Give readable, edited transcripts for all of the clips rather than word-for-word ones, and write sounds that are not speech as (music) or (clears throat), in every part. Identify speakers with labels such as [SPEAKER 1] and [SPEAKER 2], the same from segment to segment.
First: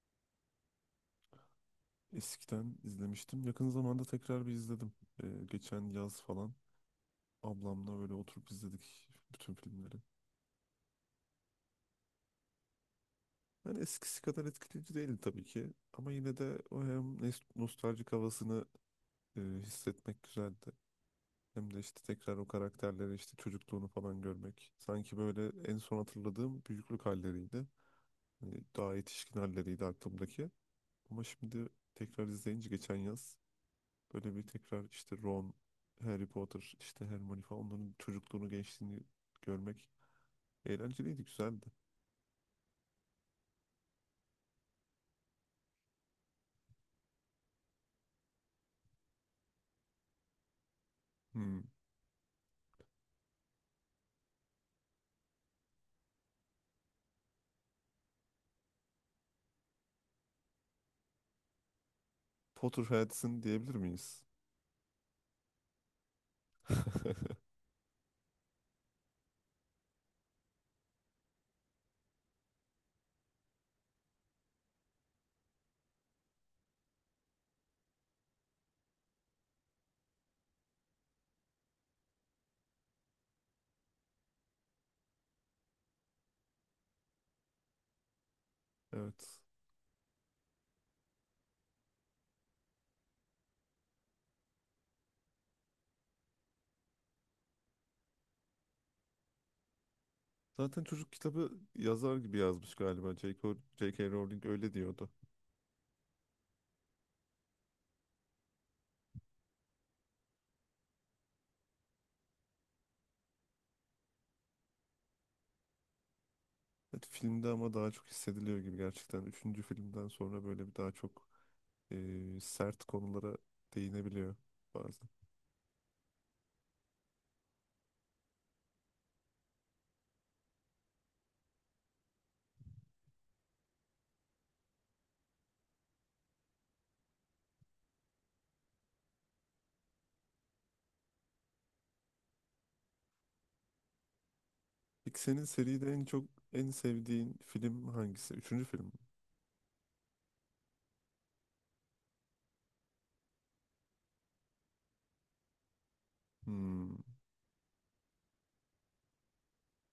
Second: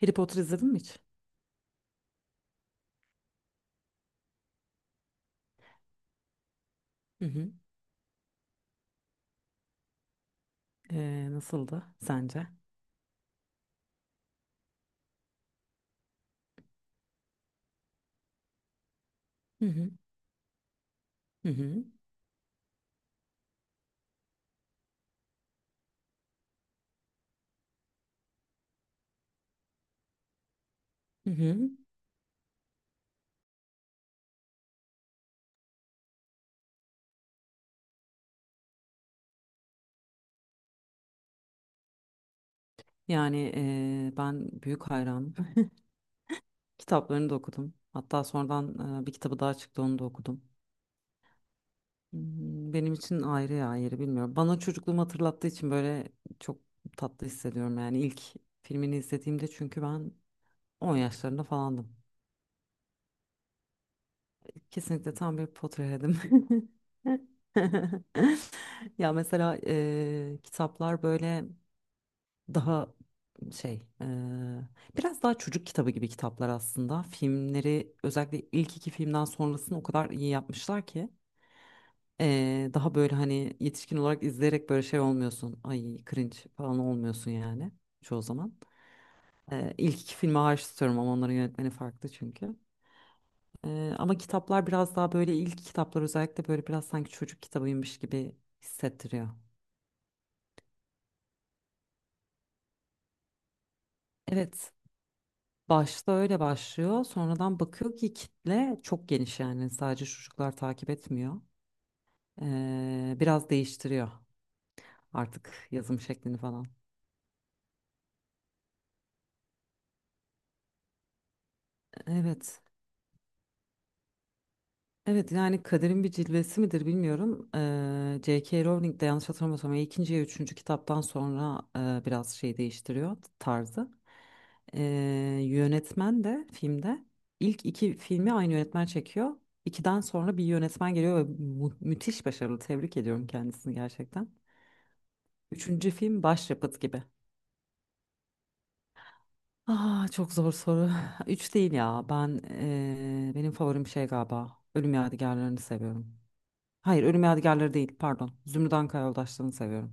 [SPEAKER 1] Harry Potter izledin mi hiç?
[SPEAKER 2] Eskiden izlemiştim. Yakın zamanda tekrar bir izledim. Geçen yaz falan
[SPEAKER 1] Hı hı.
[SPEAKER 2] ablamla böyle oturup izledik bütün filmleri.
[SPEAKER 1] Nasıldı sence?
[SPEAKER 2] Yani eskisi kadar etkileyici değildi tabii ki. Ama yine de o hem nostaljik havasını
[SPEAKER 1] Hı hı.
[SPEAKER 2] hissetmek güzeldi.
[SPEAKER 1] Hı
[SPEAKER 2] Hem de
[SPEAKER 1] hı.
[SPEAKER 2] işte tekrar o karakterleri işte çocukluğunu falan görmek. Sanki böyle en son hatırladığım büyüklük halleriydi. Hani daha yetişkin halleriydi aklımdaki. Ama
[SPEAKER 1] Hı
[SPEAKER 2] şimdi
[SPEAKER 1] hı.
[SPEAKER 2] tekrar izleyince geçen yaz böyle bir tekrar işte Ron, Harry Potter, işte Hermione falan onların çocukluğunu, gençliğini görmek eğlenceliydi, güzeldi.
[SPEAKER 1] Yani ben büyük hayranım. (laughs) Kitaplarını da okudum. Hatta sonradan bir kitabı daha çıktı onu da okudum.
[SPEAKER 2] Hmm.
[SPEAKER 1] Hmm, benim için ayrı ya yeri bilmiyorum. Bana çocukluğumu hatırlattığı için böyle çok tatlı hissediyorum. Yani ilk filmini izlediğimde çünkü ben on yaşlarında falandım.
[SPEAKER 2] Potterheads'in diyebilir miyiz?
[SPEAKER 1] Kesinlikle tam bir Potterhead'im. (laughs)
[SPEAKER 2] (laughs)
[SPEAKER 1] (laughs) Ya mesela kitaplar böyle daha şey eee, biraz daha çocuk kitabı gibi kitaplar aslında. Filmleri özellikle ilk iki filmden sonrasını o kadar iyi yapmışlar ki daha böyle hani yetişkin olarak izleyerek böyle şey olmuyorsun. Ay cringe falan olmuyorsun yani çoğu zaman.
[SPEAKER 2] Evet.
[SPEAKER 1] İlk iki filmi hariç tutuyorum ama onların yönetmeni farklı çünkü. Ama kitaplar biraz daha böyle ilk kitaplar özellikle böyle biraz sanki çocuk kitabıymış gibi hissettiriyor.
[SPEAKER 2] Zaten çocuk kitabı yazar gibi yazmış galiba. J.K. Rowling
[SPEAKER 1] Evet.
[SPEAKER 2] öyle diyordu.
[SPEAKER 1] Başta öyle başlıyor. Sonradan bakıyor ki kitle çok geniş yani sadece çocuklar takip etmiyor. Biraz değiştiriyor artık yazım şeklini falan.
[SPEAKER 2] Evet, filmde ama daha çok hissediliyor gibi gerçekten. Üçüncü filmden sonra böyle bir daha çok
[SPEAKER 1] Evet.
[SPEAKER 2] sert konulara değinebiliyor bazen.
[SPEAKER 1] Evet yani kaderin bir cilvesi midir bilmiyorum. J.K. Rowling de yanlış hatırlamıyorsam ya ikinci ya üçüncü kitaptan sonra biraz şey değiştiriyor tarzı. Eee, Yönetmen de filmde ilk iki filmi aynı yönetmen çekiyor. İkiden sonra bir yönetmen geliyor ve müthiş başarılı. Tebrik ediyorum kendisini gerçekten.
[SPEAKER 2] Peki senin
[SPEAKER 1] Üçüncü
[SPEAKER 2] seride en
[SPEAKER 1] film
[SPEAKER 2] çok en
[SPEAKER 1] başyapıt gibi.
[SPEAKER 2] sevdiğin film hangisi? Üçüncü film mi?
[SPEAKER 1] Ah çok zor soru. (laughs) (sighs) Üç değil ya. Ben benim favorim şey galiba. Ölüm Yadigarlarını seviyorum.
[SPEAKER 2] Hmm.
[SPEAKER 1] Hayır, Ölüm Yadigarları değil, pardon. Zümrüt Anka Yoldaşları'nı seviyorum.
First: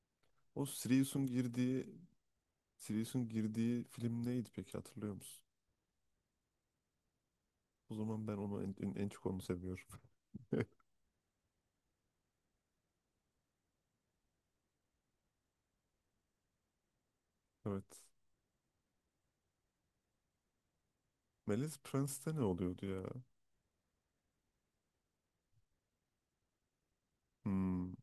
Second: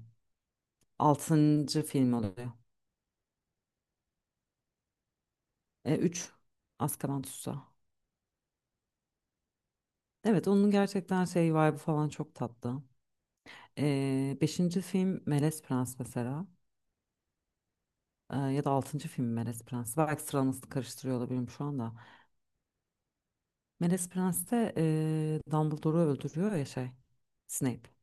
[SPEAKER 2] O Sirius'un
[SPEAKER 1] Altıncı
[SPEAKER 2] girdiği
[SPEAKER 1] film oluyor.
[SPEAKER 2] Sirius'un girdiği film neydi peki hatırlıyor musun?
[SPEAKER 1] E, üç, Azkaban Tutsağı.
[SPEAKER 2] O zaman ben onu en, en, en çok onu seviyorum.
[SPEAKER 1] Evet, onun
[SPEAKER 2] (laughs)
[SPEAKER 1] gerçekten şey vibe'ı falan çok tatlı. Beşinci film Melez Prens mesela.
[SPEAKER 2] Evet.
[SPEAKER 1] Ya da altıncı film Melez Prens. Belki sıralamasını karıştırıyor olabilirim şu
[SPEAKER 2] Melis
[SPEAKER 1] anda.
[SPEAKER 2] Prence'te ne oluyordu ya?
[SPEAKER 1] Melez Prens'te Dumbledore'u öldürüyor ya şey, Snape.
[SPEAKER 2] Hmm.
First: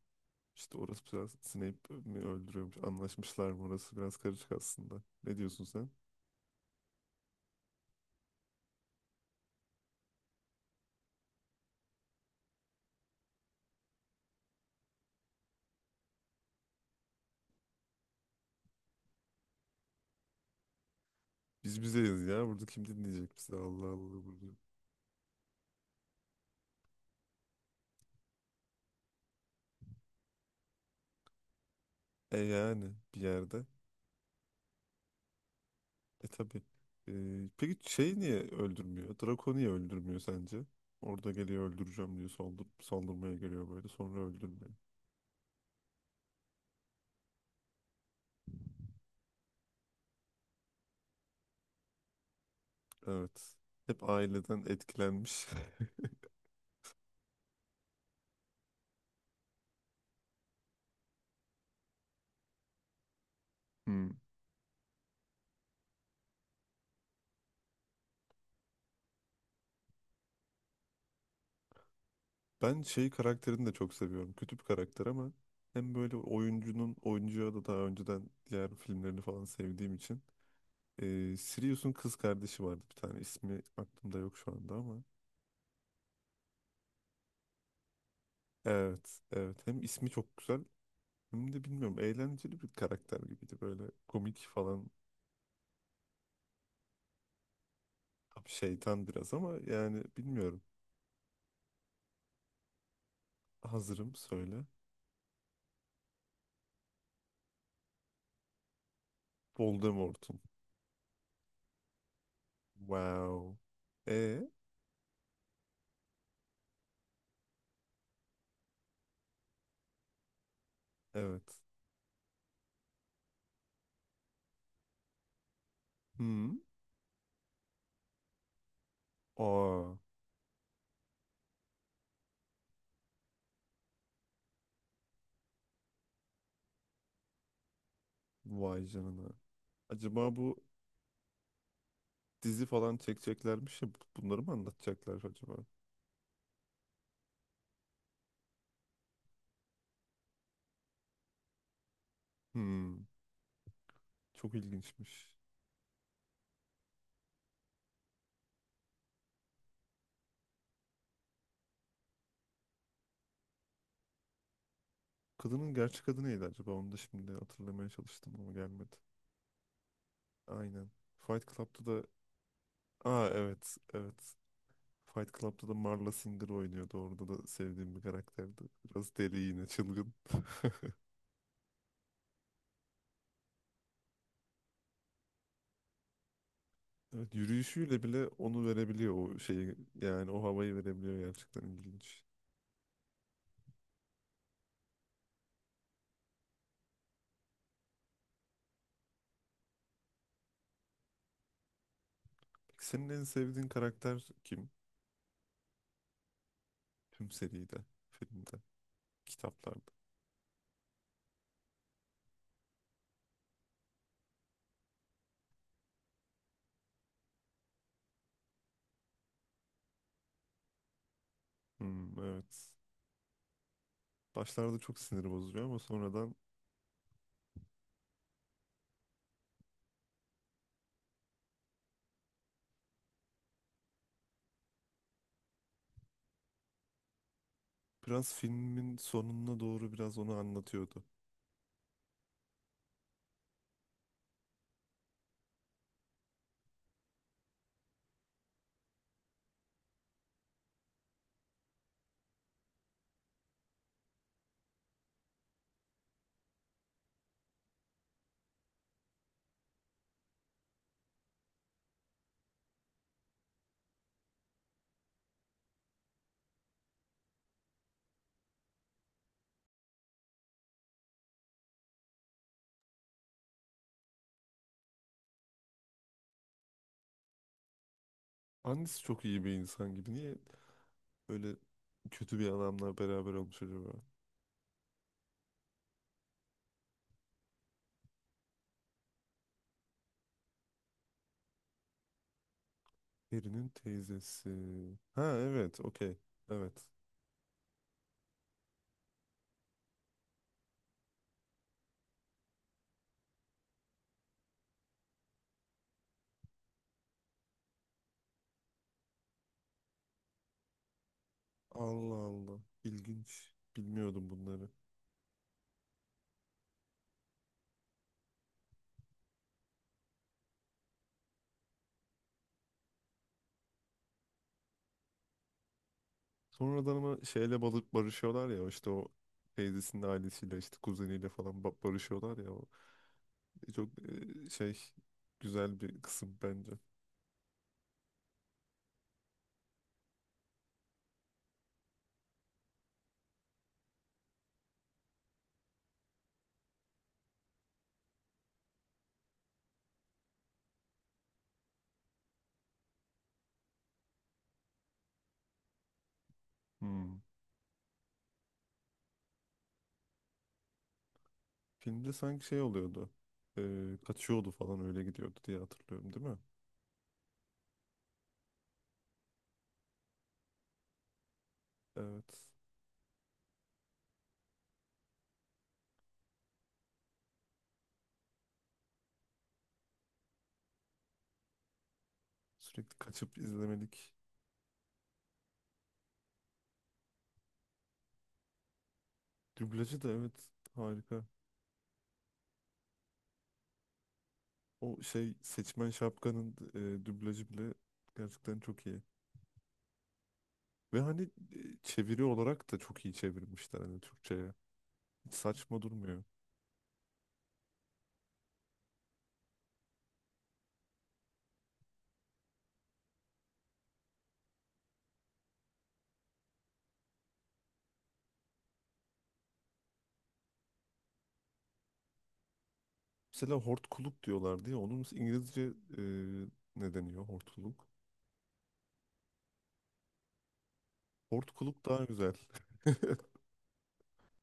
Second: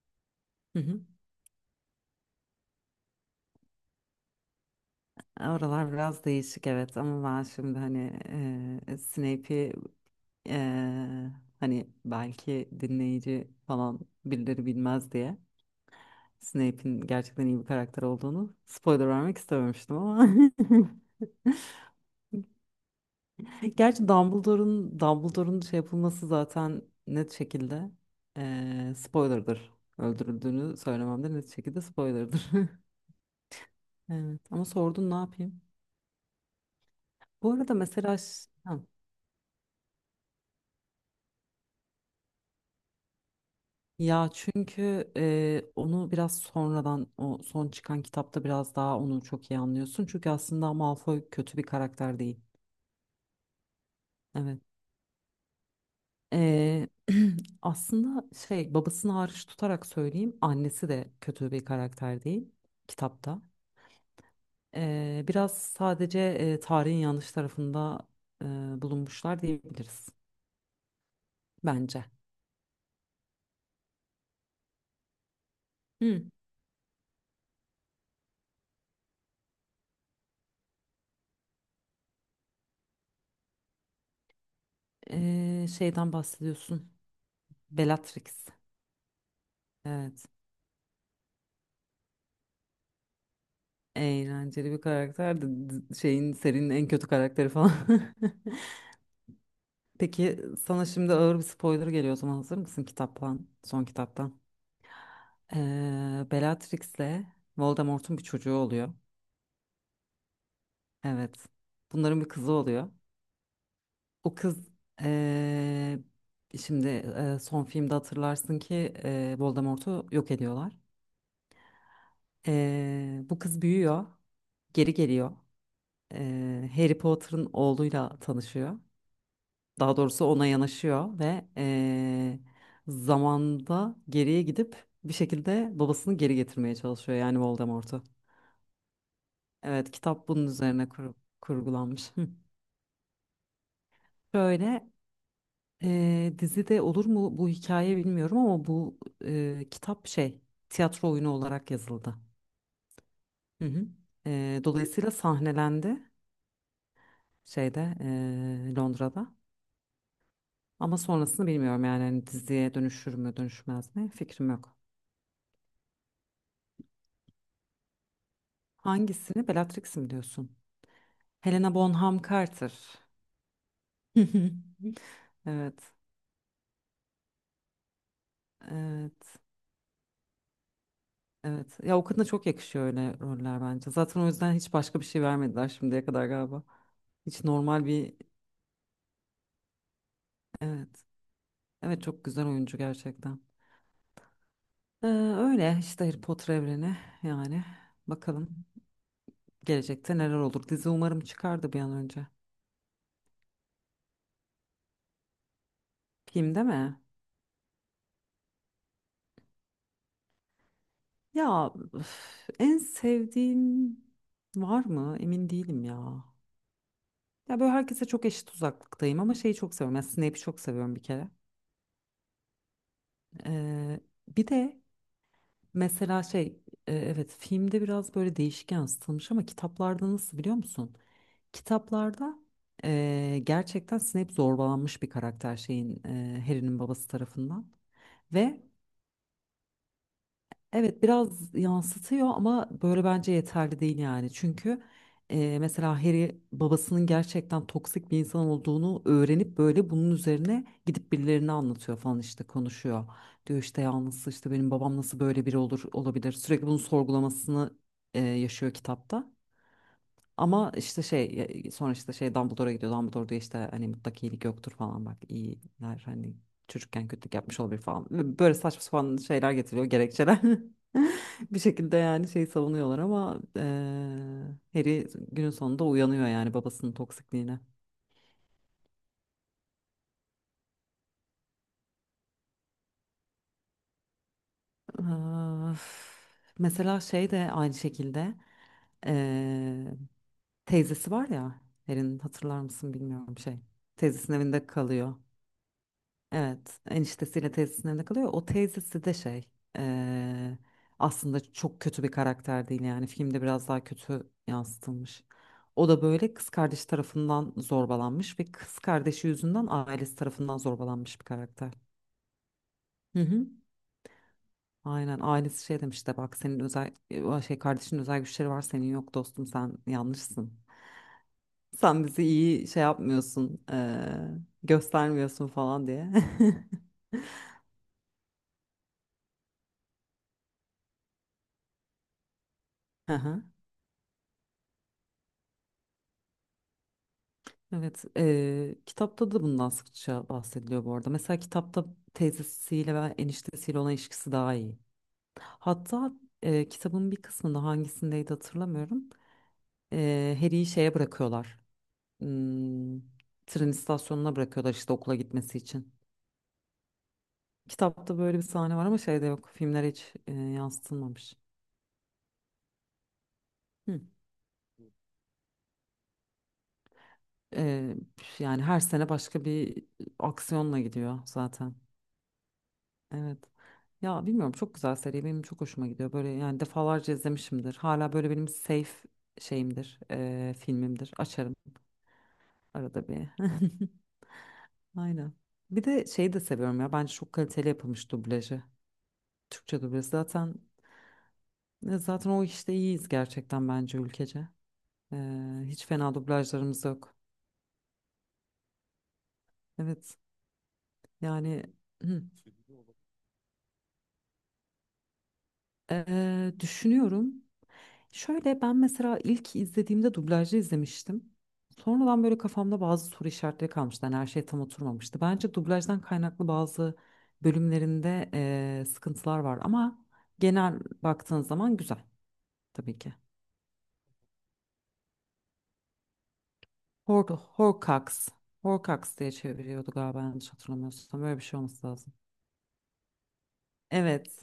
[SPEAKER 2] İşte
[SPEAKER 1] Hı hı.
[SPEAKER 2] orası biraz Snape mi öldürüyormuş? Anlaşmışlar mı? Orası biraz karışık aslında. Ne diyorsun sen?
[SPEAKER 1] Oralar biraz değişik evet ama ben şimdi hani Snape'i Eee, hani belki dinleyici falan birileri bilmez diye Snape'in gerçekten iyi bir karakter olduğunu spoiler vermek istememiştim ama
[SPEAKER 2] Biz bizeyiz ya. Burada kim dinleyecek bizi?
[SPEAKER 1] (laughs)
[SPEAKER 2] Allah
[SPEAKER 1] gerçi
[SPEAKER 2] Allah burada.
[SPEAKER 1] Dumbledore'un şey yapılması zaten net şekilde spoiler'dır. Öldürüldüğünü söylemem de net şekilde
[SPEAKER 2] E
[SPEAKER 1] spoiler'dır.
[SPEAKER 2] yani
[SPEAKER 1] (laughs)
[SPEAKER 2] bir yerde.
[SPEAKER 1] Evet ama sordun ne yapayım?
[SPEAKER 2] E tabii. E,
[SPEAKER 1] Bu arada
[SPEAKER 2] peki
[SPEAKER 1] mesela
[SPEAKER 2] şey niye
[SPEAKER 1] ha,
[SPEAKER 2] öldürmüyor? Draco niye öldürmüyor sence? Orada geliyor öldüreceğim diyor. Saldır, saldırmaya geliyor böyle. Sonra
[SPEAKER 1] ya
[SPEAKER 2] öldürmüyor.
[SPEAKER 1] çünkü onu biraz sonradan o son çıkan kitapta biraz daha onu çok iyi anlıyorsun. Çünkü aslında Malfoy kötü bir karakter değil.
[SPEAKER 2] Evet. Hep
[SPEAKER 1] Evet.
[SPEAKER 2] aileden etkilenmiş. (laughs)
[SPEAKER 1] Eee, (clears throat) aslında şey babasını hariç tutarak söyleyeyim annesi de kötü bir karakter değil kitapta.
[SPEAKER 2] Hmm.
[SPEAKER 1] Biraz sadece tarihin yanlış tarafında eee, bulunmuşlar diyebiliriz bence.
[SPEAKER 2] Ben şey karakterini de çok seviyorum. Kötü bir karakter ama hem böyle
[SPEAKER 1] Hı.
[SPEAKER 2] oyuncunun oyuncuya da daha önceden diğer filmlerini falan sevdiğim için. Sirius'un kız kardeşi vardı bir tane. İsmi aklımda yok şu anda ama.
[SPEAKER 1] Şeyden bahsediyorsun. Bellatrix.
[SPEAKER 2] Evet, evet. Hem ismi
[SPEAKER 1] Evet.
[SPEAKER 2] çok güzel hem de bilmiyorum eğlenceli bir karakter gibiydi. Böyle komik
[SPEAKER 1] Eğlenceli bir
[SPEAKER 2] falan.
[SPEAKER 1] karakter de şeyin serinin en kötü karakteri falan.
[SPEAKER 2] Tabii
[SPEAKER 1] (laughs)
[SPEAKER 2] şeytan biraz ama yani
[SPEAKER 1] Peki
[SPEAKER 2] bilmiyorum.
[SPEAKER 1] sana şimdi ağır bir spoiler geliyor o zaman hazır mısın kitaptan, son
[SPEAKER 2] Hazırım
[SPEAKER 1] kitaptan?
[SPEAKER 2] söyle.
[SPEAKER 1] Bellatrix'le Voldemort'un bir çocuğu oluyor.
[SPEAKER 2] Voldemort'un.
[SPEAKER 1] Evet. Bunların bir kızı oluyor.
[SPEAKER 2] Wow.
[SPEAKER 1] O
[SPEAKER 2] E
[SPEAKER 1] kız ee, şimdi son filmde hatırlarsın ki Voldemort'u yok ediyorlar.
[SPEAKER 2] evet.
[SPEAKER 1] Bu kız büyüyor, geri geliyor.
[SPEAKER 2] Hı.
[SPEAKER 1] Harry Potter'ın oğluyla tanışıyor.
[SPEAKER 2] Aa,
[SPEAKER 1] Daha doğrusu ona yanaşıyor ve zamanda geriye gidip bir şekilde babasını geri getirmeye çalışıyor yani Voldemort'u.
[SPEAKER 2] vay canına.
[SPEAKER 1] Evet kitap
[SPEAKER 2] Acaba
[SPEAKER 1] bunun
[SPEAKER 2] bu
[SPEAKER 1] üzerine kurgulanmış. Hı.
[SPEAKER 2] dizi falan çekeceklermiş ya bunları mı
[SPEAKER 1] Şöyle
[SPEAKER 2] anlatacaklar acaba?
[SPEAKER 1] dizide olur mu bu hikaye bilmiyorum ama bu kitap şey tiyatro oyunu olarak yazıldı.
[SPEAKER 2] Hmm,
[SPEAKER 1] Hı hı.
[SPEAKER 2] çok
[SPEAKER 1] Dolayısıyla
[SPEAKER 2] ilginçmiş.
[SPEAKER 1] sahnelendi şeyde Londra'da. Ama sonrasını bilmiyorum yani hani diziye dönüşür mü dönüşmez mi fikrim yok.
[SPEAKER 2] Kadının gerçek adı neydi acaba? Onu da şimdi hatırlamaya çalıştım ama gelmedi.
[SPEAKER 1] Hangisini Bellatrix mi diyorsun?
[SPEAKER 2] Aynen. Fight
[SPEAKER 1] Helena
[SPEAKER 2] Club'da da
[SPEAKER 1] Bonham Carter.
[SPEAKER 2] aa evet, evet.
[SPEAKER 1] (laughs)
[SPEAKER 2] Fight Club'da da
[SPEAKER 1] Evet,
[SPEAKER 2] Marla Singer oynuyordu. Orada da sevdiğim bir karakterdi. Biraz deli
[SPEAKER 1] evet,
[SPEAKER 2] yine, çılgın.
[SPEAKER 1] evet. Ya o kadına çok yakışıyor öyle roller bence. Zaten o yüzden hiç başka bir şey vermediler şimdiye kadar galiba.
[SPEAKER 2] Evet,
[SPEAKER 1] Hiç normal
[SPEAKER 2] yürüyüşüyle
[SPEAKER 1] bir,
[SPEAKER 2] bile onu verebiliyor o şeyi. Yani o havayı
[SPEAKER 1] evet.
[SPEAKER 2] verebiliyor gerçekten
[SPEAKER 1] Evet
[SPEAKER 2] ilginç.
[SPEAKER 1] çok güzel oyuncu gerçekten. Ee, Öyle işte Harry Potter evreni yani. Bakalım gelecekte neler olur. Dizi umarım çıkar da bir an önce.
[SPEAKER 2] Peki senin en sevdiğin karakter kim?
[SPEAKER 1] Filmde mi?
[SPEAKER 2] Tüm seride, filmde, kitaplarda.
[SPEAKER 1] Ya üf, en sevdiğim var mı? Emin değilim ya. Ya böyle herkese çok eşit uzaklıktayım ama şeyi çok seviyorum. Yani Snape'i çok seviyorum bir kere.
[SPEAKER 2] Hmm, evet.
[SPEAKER 1] Ee, Bir
[SPEAKER 2] Başlarda
[SPEAKER 1] de
[SPEAKER 2] çok sinir bozucu ama
[SPEAKER 1] mesela
[SPEAKER 2] sonradan
[SPEAKER 1] evet filmde biraz böyle değişik yansıtılmış ama kitaplarda nasıl biliyor musun? Kitaplarda gerçekten Snape zorbalanmış bir karakter şeyin Harry'nin babası tarafından.
[SPEAKER 2] biraz
[SPEAKER 1] Ve
[SPEAKER 2] filmin sonuna doğru biraz onu
[SPEAKER 1] Evet
[SPEAKER 2] anlatıyordu.
[SPEAKER 1] biraz yansıtıyor ama böyle bence yeterli değil yani. Çünkü mesela Harry babasının gerçekten toksik bir insan olduğunu öğrenip böyle bunun üzerine gidip birilerine anlatıyor falan işte konuşuyor. Diyor işte yalnız işte benim babam nasıl böyle biri olur olabilir. Sürekli bunun sorgulamasını yaşıyor kitapta. Ama işte şey sonra işte şey Dumbledore'a gidiyor. Dumbledore diyor işte hani mutlak iyilik yoktur falan bak iyiler hani çocukken kötülük yapmış olabilir falan. Böyle saçma sapan şeyler getiriyor gerekçeler. (laughs) Bir şekilde yani şeyi savunuyorlar ama Harry günün sonunda uyanıyor yani babasının toksikliğine.
[SPEAKER 2] Annesi çok iyi bir insan gibi. Niye böyle kötü bir adamla beraber olmuş acaba?
[SPEAKER 1] Öf. Mesela şey de aynı şekilde eee, teyzesi var ya Harry'nin hatırlar mısın bilmiyorum şey
[SPEAKER 2] Perinin
[SPEAKER 1] teyzesinin
[SPEAKER 2] teyzesi.
[SPEAKER 1] evinde kalıyor.
[SPEAKER 2] Ha evet, okey.
[SPEAKER 1] Evet,
[SPEAKER 2] Evet.
[SPEAKER 1] eniştesiyle teyzesinin evinde kalıyor. O teyzesi de şey, eee, aslında çok kötü bir karakter değil yani. Filmde biraz daha kötü yansıtılmış. O da böyle kız kardeşi tarafından zorbalanmış ve kız kardeşi yüzünden ailesi tarafından zorbalanmış bir karakter.
[SPEAKER 2] Allah Allah.
[SPEAKER 1] Hı hı.
[SPEAKER 2] İlginç. Bilmiyordum bunları.
[SPEAKER 1] Aynen ailesi şey demiş de bak senin özel şey kardeşin özel güçleri var senin yok dostum sen yanlışsın. Sen bizi iyi şey yapmıyorsun, göstermiyorsun falan diye. (laughs)
[SPEAKER 2] Sonradan ama şeyle balık barışıyorlar ya işte o teyzesinin ailesiyle işte kuzeniyle falan barışıyorlar ya.
[SPEAKER 1] Hı hı.
[SPEAKER 2] Çok güzel bir kısım bence.
[SPEAKER 1] Evet, kitapta da bundan sıkça bahsediliyor bu arada. Mesela kitapta teyzesiyle ve eniştesiyle olan ilişkisi daha iyi. Hatta kitabın bir kısmında hangisindeydi hatırlamıyorum. Harry'i şeye bırakıyorlar. Hmm, tren istasyonuna bırakıyorlar işte okula gitmesi için.
[SPEAKER 2] Hmm.
[SPEAKER 1] Kitapta böyle bir sahne var ama şeyde yok. Filmlere hiç yansıtılmamış.
[SPEAKER 2] Filmde sanki şey oluyordu. E,
[SPEAKER 1] Hı.
[SPEAKER 2] Kaçıyordu falan öyle gidiyordu diye hatırlıyorum değil mi?
[SPEAKER 1] Eee, Yani her sene başka bir aksiyonla gidiyor zaten.
[SPEAKER 2] Evet.
[SPEAKER 1] Evet. Ya bilmiyorum çok güzel seri benim çok hoşuma gidiyor. Böyle yani defalarca izlemişimdir. Hala böyle benim safe filmimdir. Açarım
[SPEAKER 2] Sürekli
[SPEAKER 1] arada bir.
[SPEAKER 2] kaçıp
[SPEAKER 1] (laughs)
[SPEAKER 2] izlemelik.
[SPEAKER 1] Aynen. Bir de şeyi de seviyorum ya. Bence çok kaliteli yapılmış dublajı. Türkçe
[SPEAKER 2] Dublajı da
[SPEAKER 1] dublajı
[SPEAKER 2] evet
[SPEAKER 1] zaten
[SPEAKER 2] harika.
[SPEAKER 1] zaten o işte iyiyiz gerçekten bence ülkece.
[SPEAKER 2] O şey
[SPEAKER 1] Hiç
[SPEAKER 2] seçmen
[SPEAKER 1] fena
[SPEAKER 2] şapkanın
[SPEAKER 1] dublajlarımız yok.
[SPEAKER 2] dublajı bile gerçekten çok iyi.
[SPEAKER 1] Evet.
[SPEAKER 2] Ve hani
[SPEAKER 1] Yani hı.
[SPEAKER 2] çeviri olarak da çok iyi çevirmişler hani Türkçe'ye. Hiç saçma durmuyor.
[SPEAKER 1] Düşünüyorum. Şöyle ben mesela ilk izlediğimde dublajlı izlemiştim. Sonradan böyle kafamda bazı soru işaretleri kalmıştı. Yani her şey tam oturmamıştı. Bence dublajdan kaynaklı bazı bölümlerinde sıkıntılar var ama genel baktığın zaman güzel tabii ki.
[SPEAKER 2] Mesela hortkuluk diyorlar diye onun İngilizce e, ne
[SPEAKER 1] Hor
[SPEAKER 2] deniyor hortkuluk?
[SPEAKER 1] Horcax. Horcax diye çeviriyordu galiba yanlış hatırlamıyorsam. Böyle bir şey
[SPEAKER 2] Hortkuluk
[SPEAKER 1] olması
[SPEAKER 2] daha
[SPEAKER 1] lazım.
[SPEAKER 2] güzel. (laughs)
[SPEAKER 1] Evet.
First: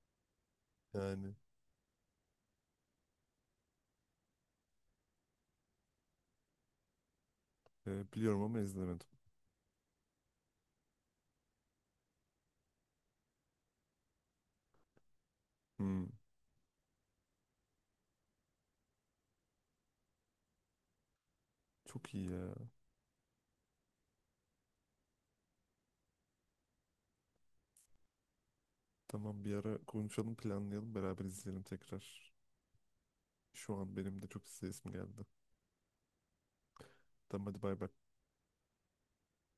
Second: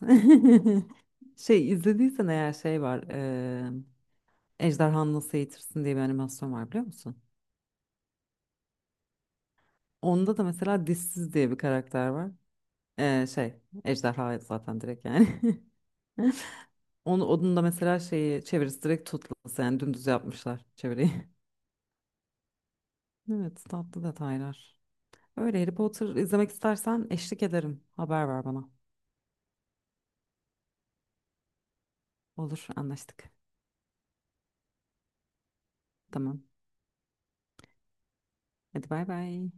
[SPEAKER 2] Yani
[SPEAKER 1] (laughs) Şey izlediysen eğer şey var. Ejderhanı Nasıl Eğitirsin diye bir animasyon var biliyor musun?
[SPEAKER 2] biliyorum ama izlemedim.
[SPEAKER 1] Onda da mesela dişsiz diye bir karakter var. Ee, şey ejderha zaten direkt yani. (laughs)
[SPEAKER 2] Hmm,
[SPEAKER 1] Onun da mesela şeyi çevirisi direkt tutulası yani dümdüz yapmışlar çeviriyi. (laughs)
[SPEAKER 2] çok iyi ya.
[SPEAKER 1] Evet tatlı detaylar. Öyle Harry Potter izlemek istersen eşlik ederim. Haber ver bana.
[SPEAKER 2] Tamam bir ara konuşalım planlayalım beraber izleyelim tekrar.
[SPEAKER 1] Olur anlaştık.
[SPEAKER 2] Şu an benim de çok izleyesim geldi.
[SPEAKER 1] Tamam.
[SPEAKER 2] Tamam hadi bay bay.
[SPEAKER 1] Hadi bay bay.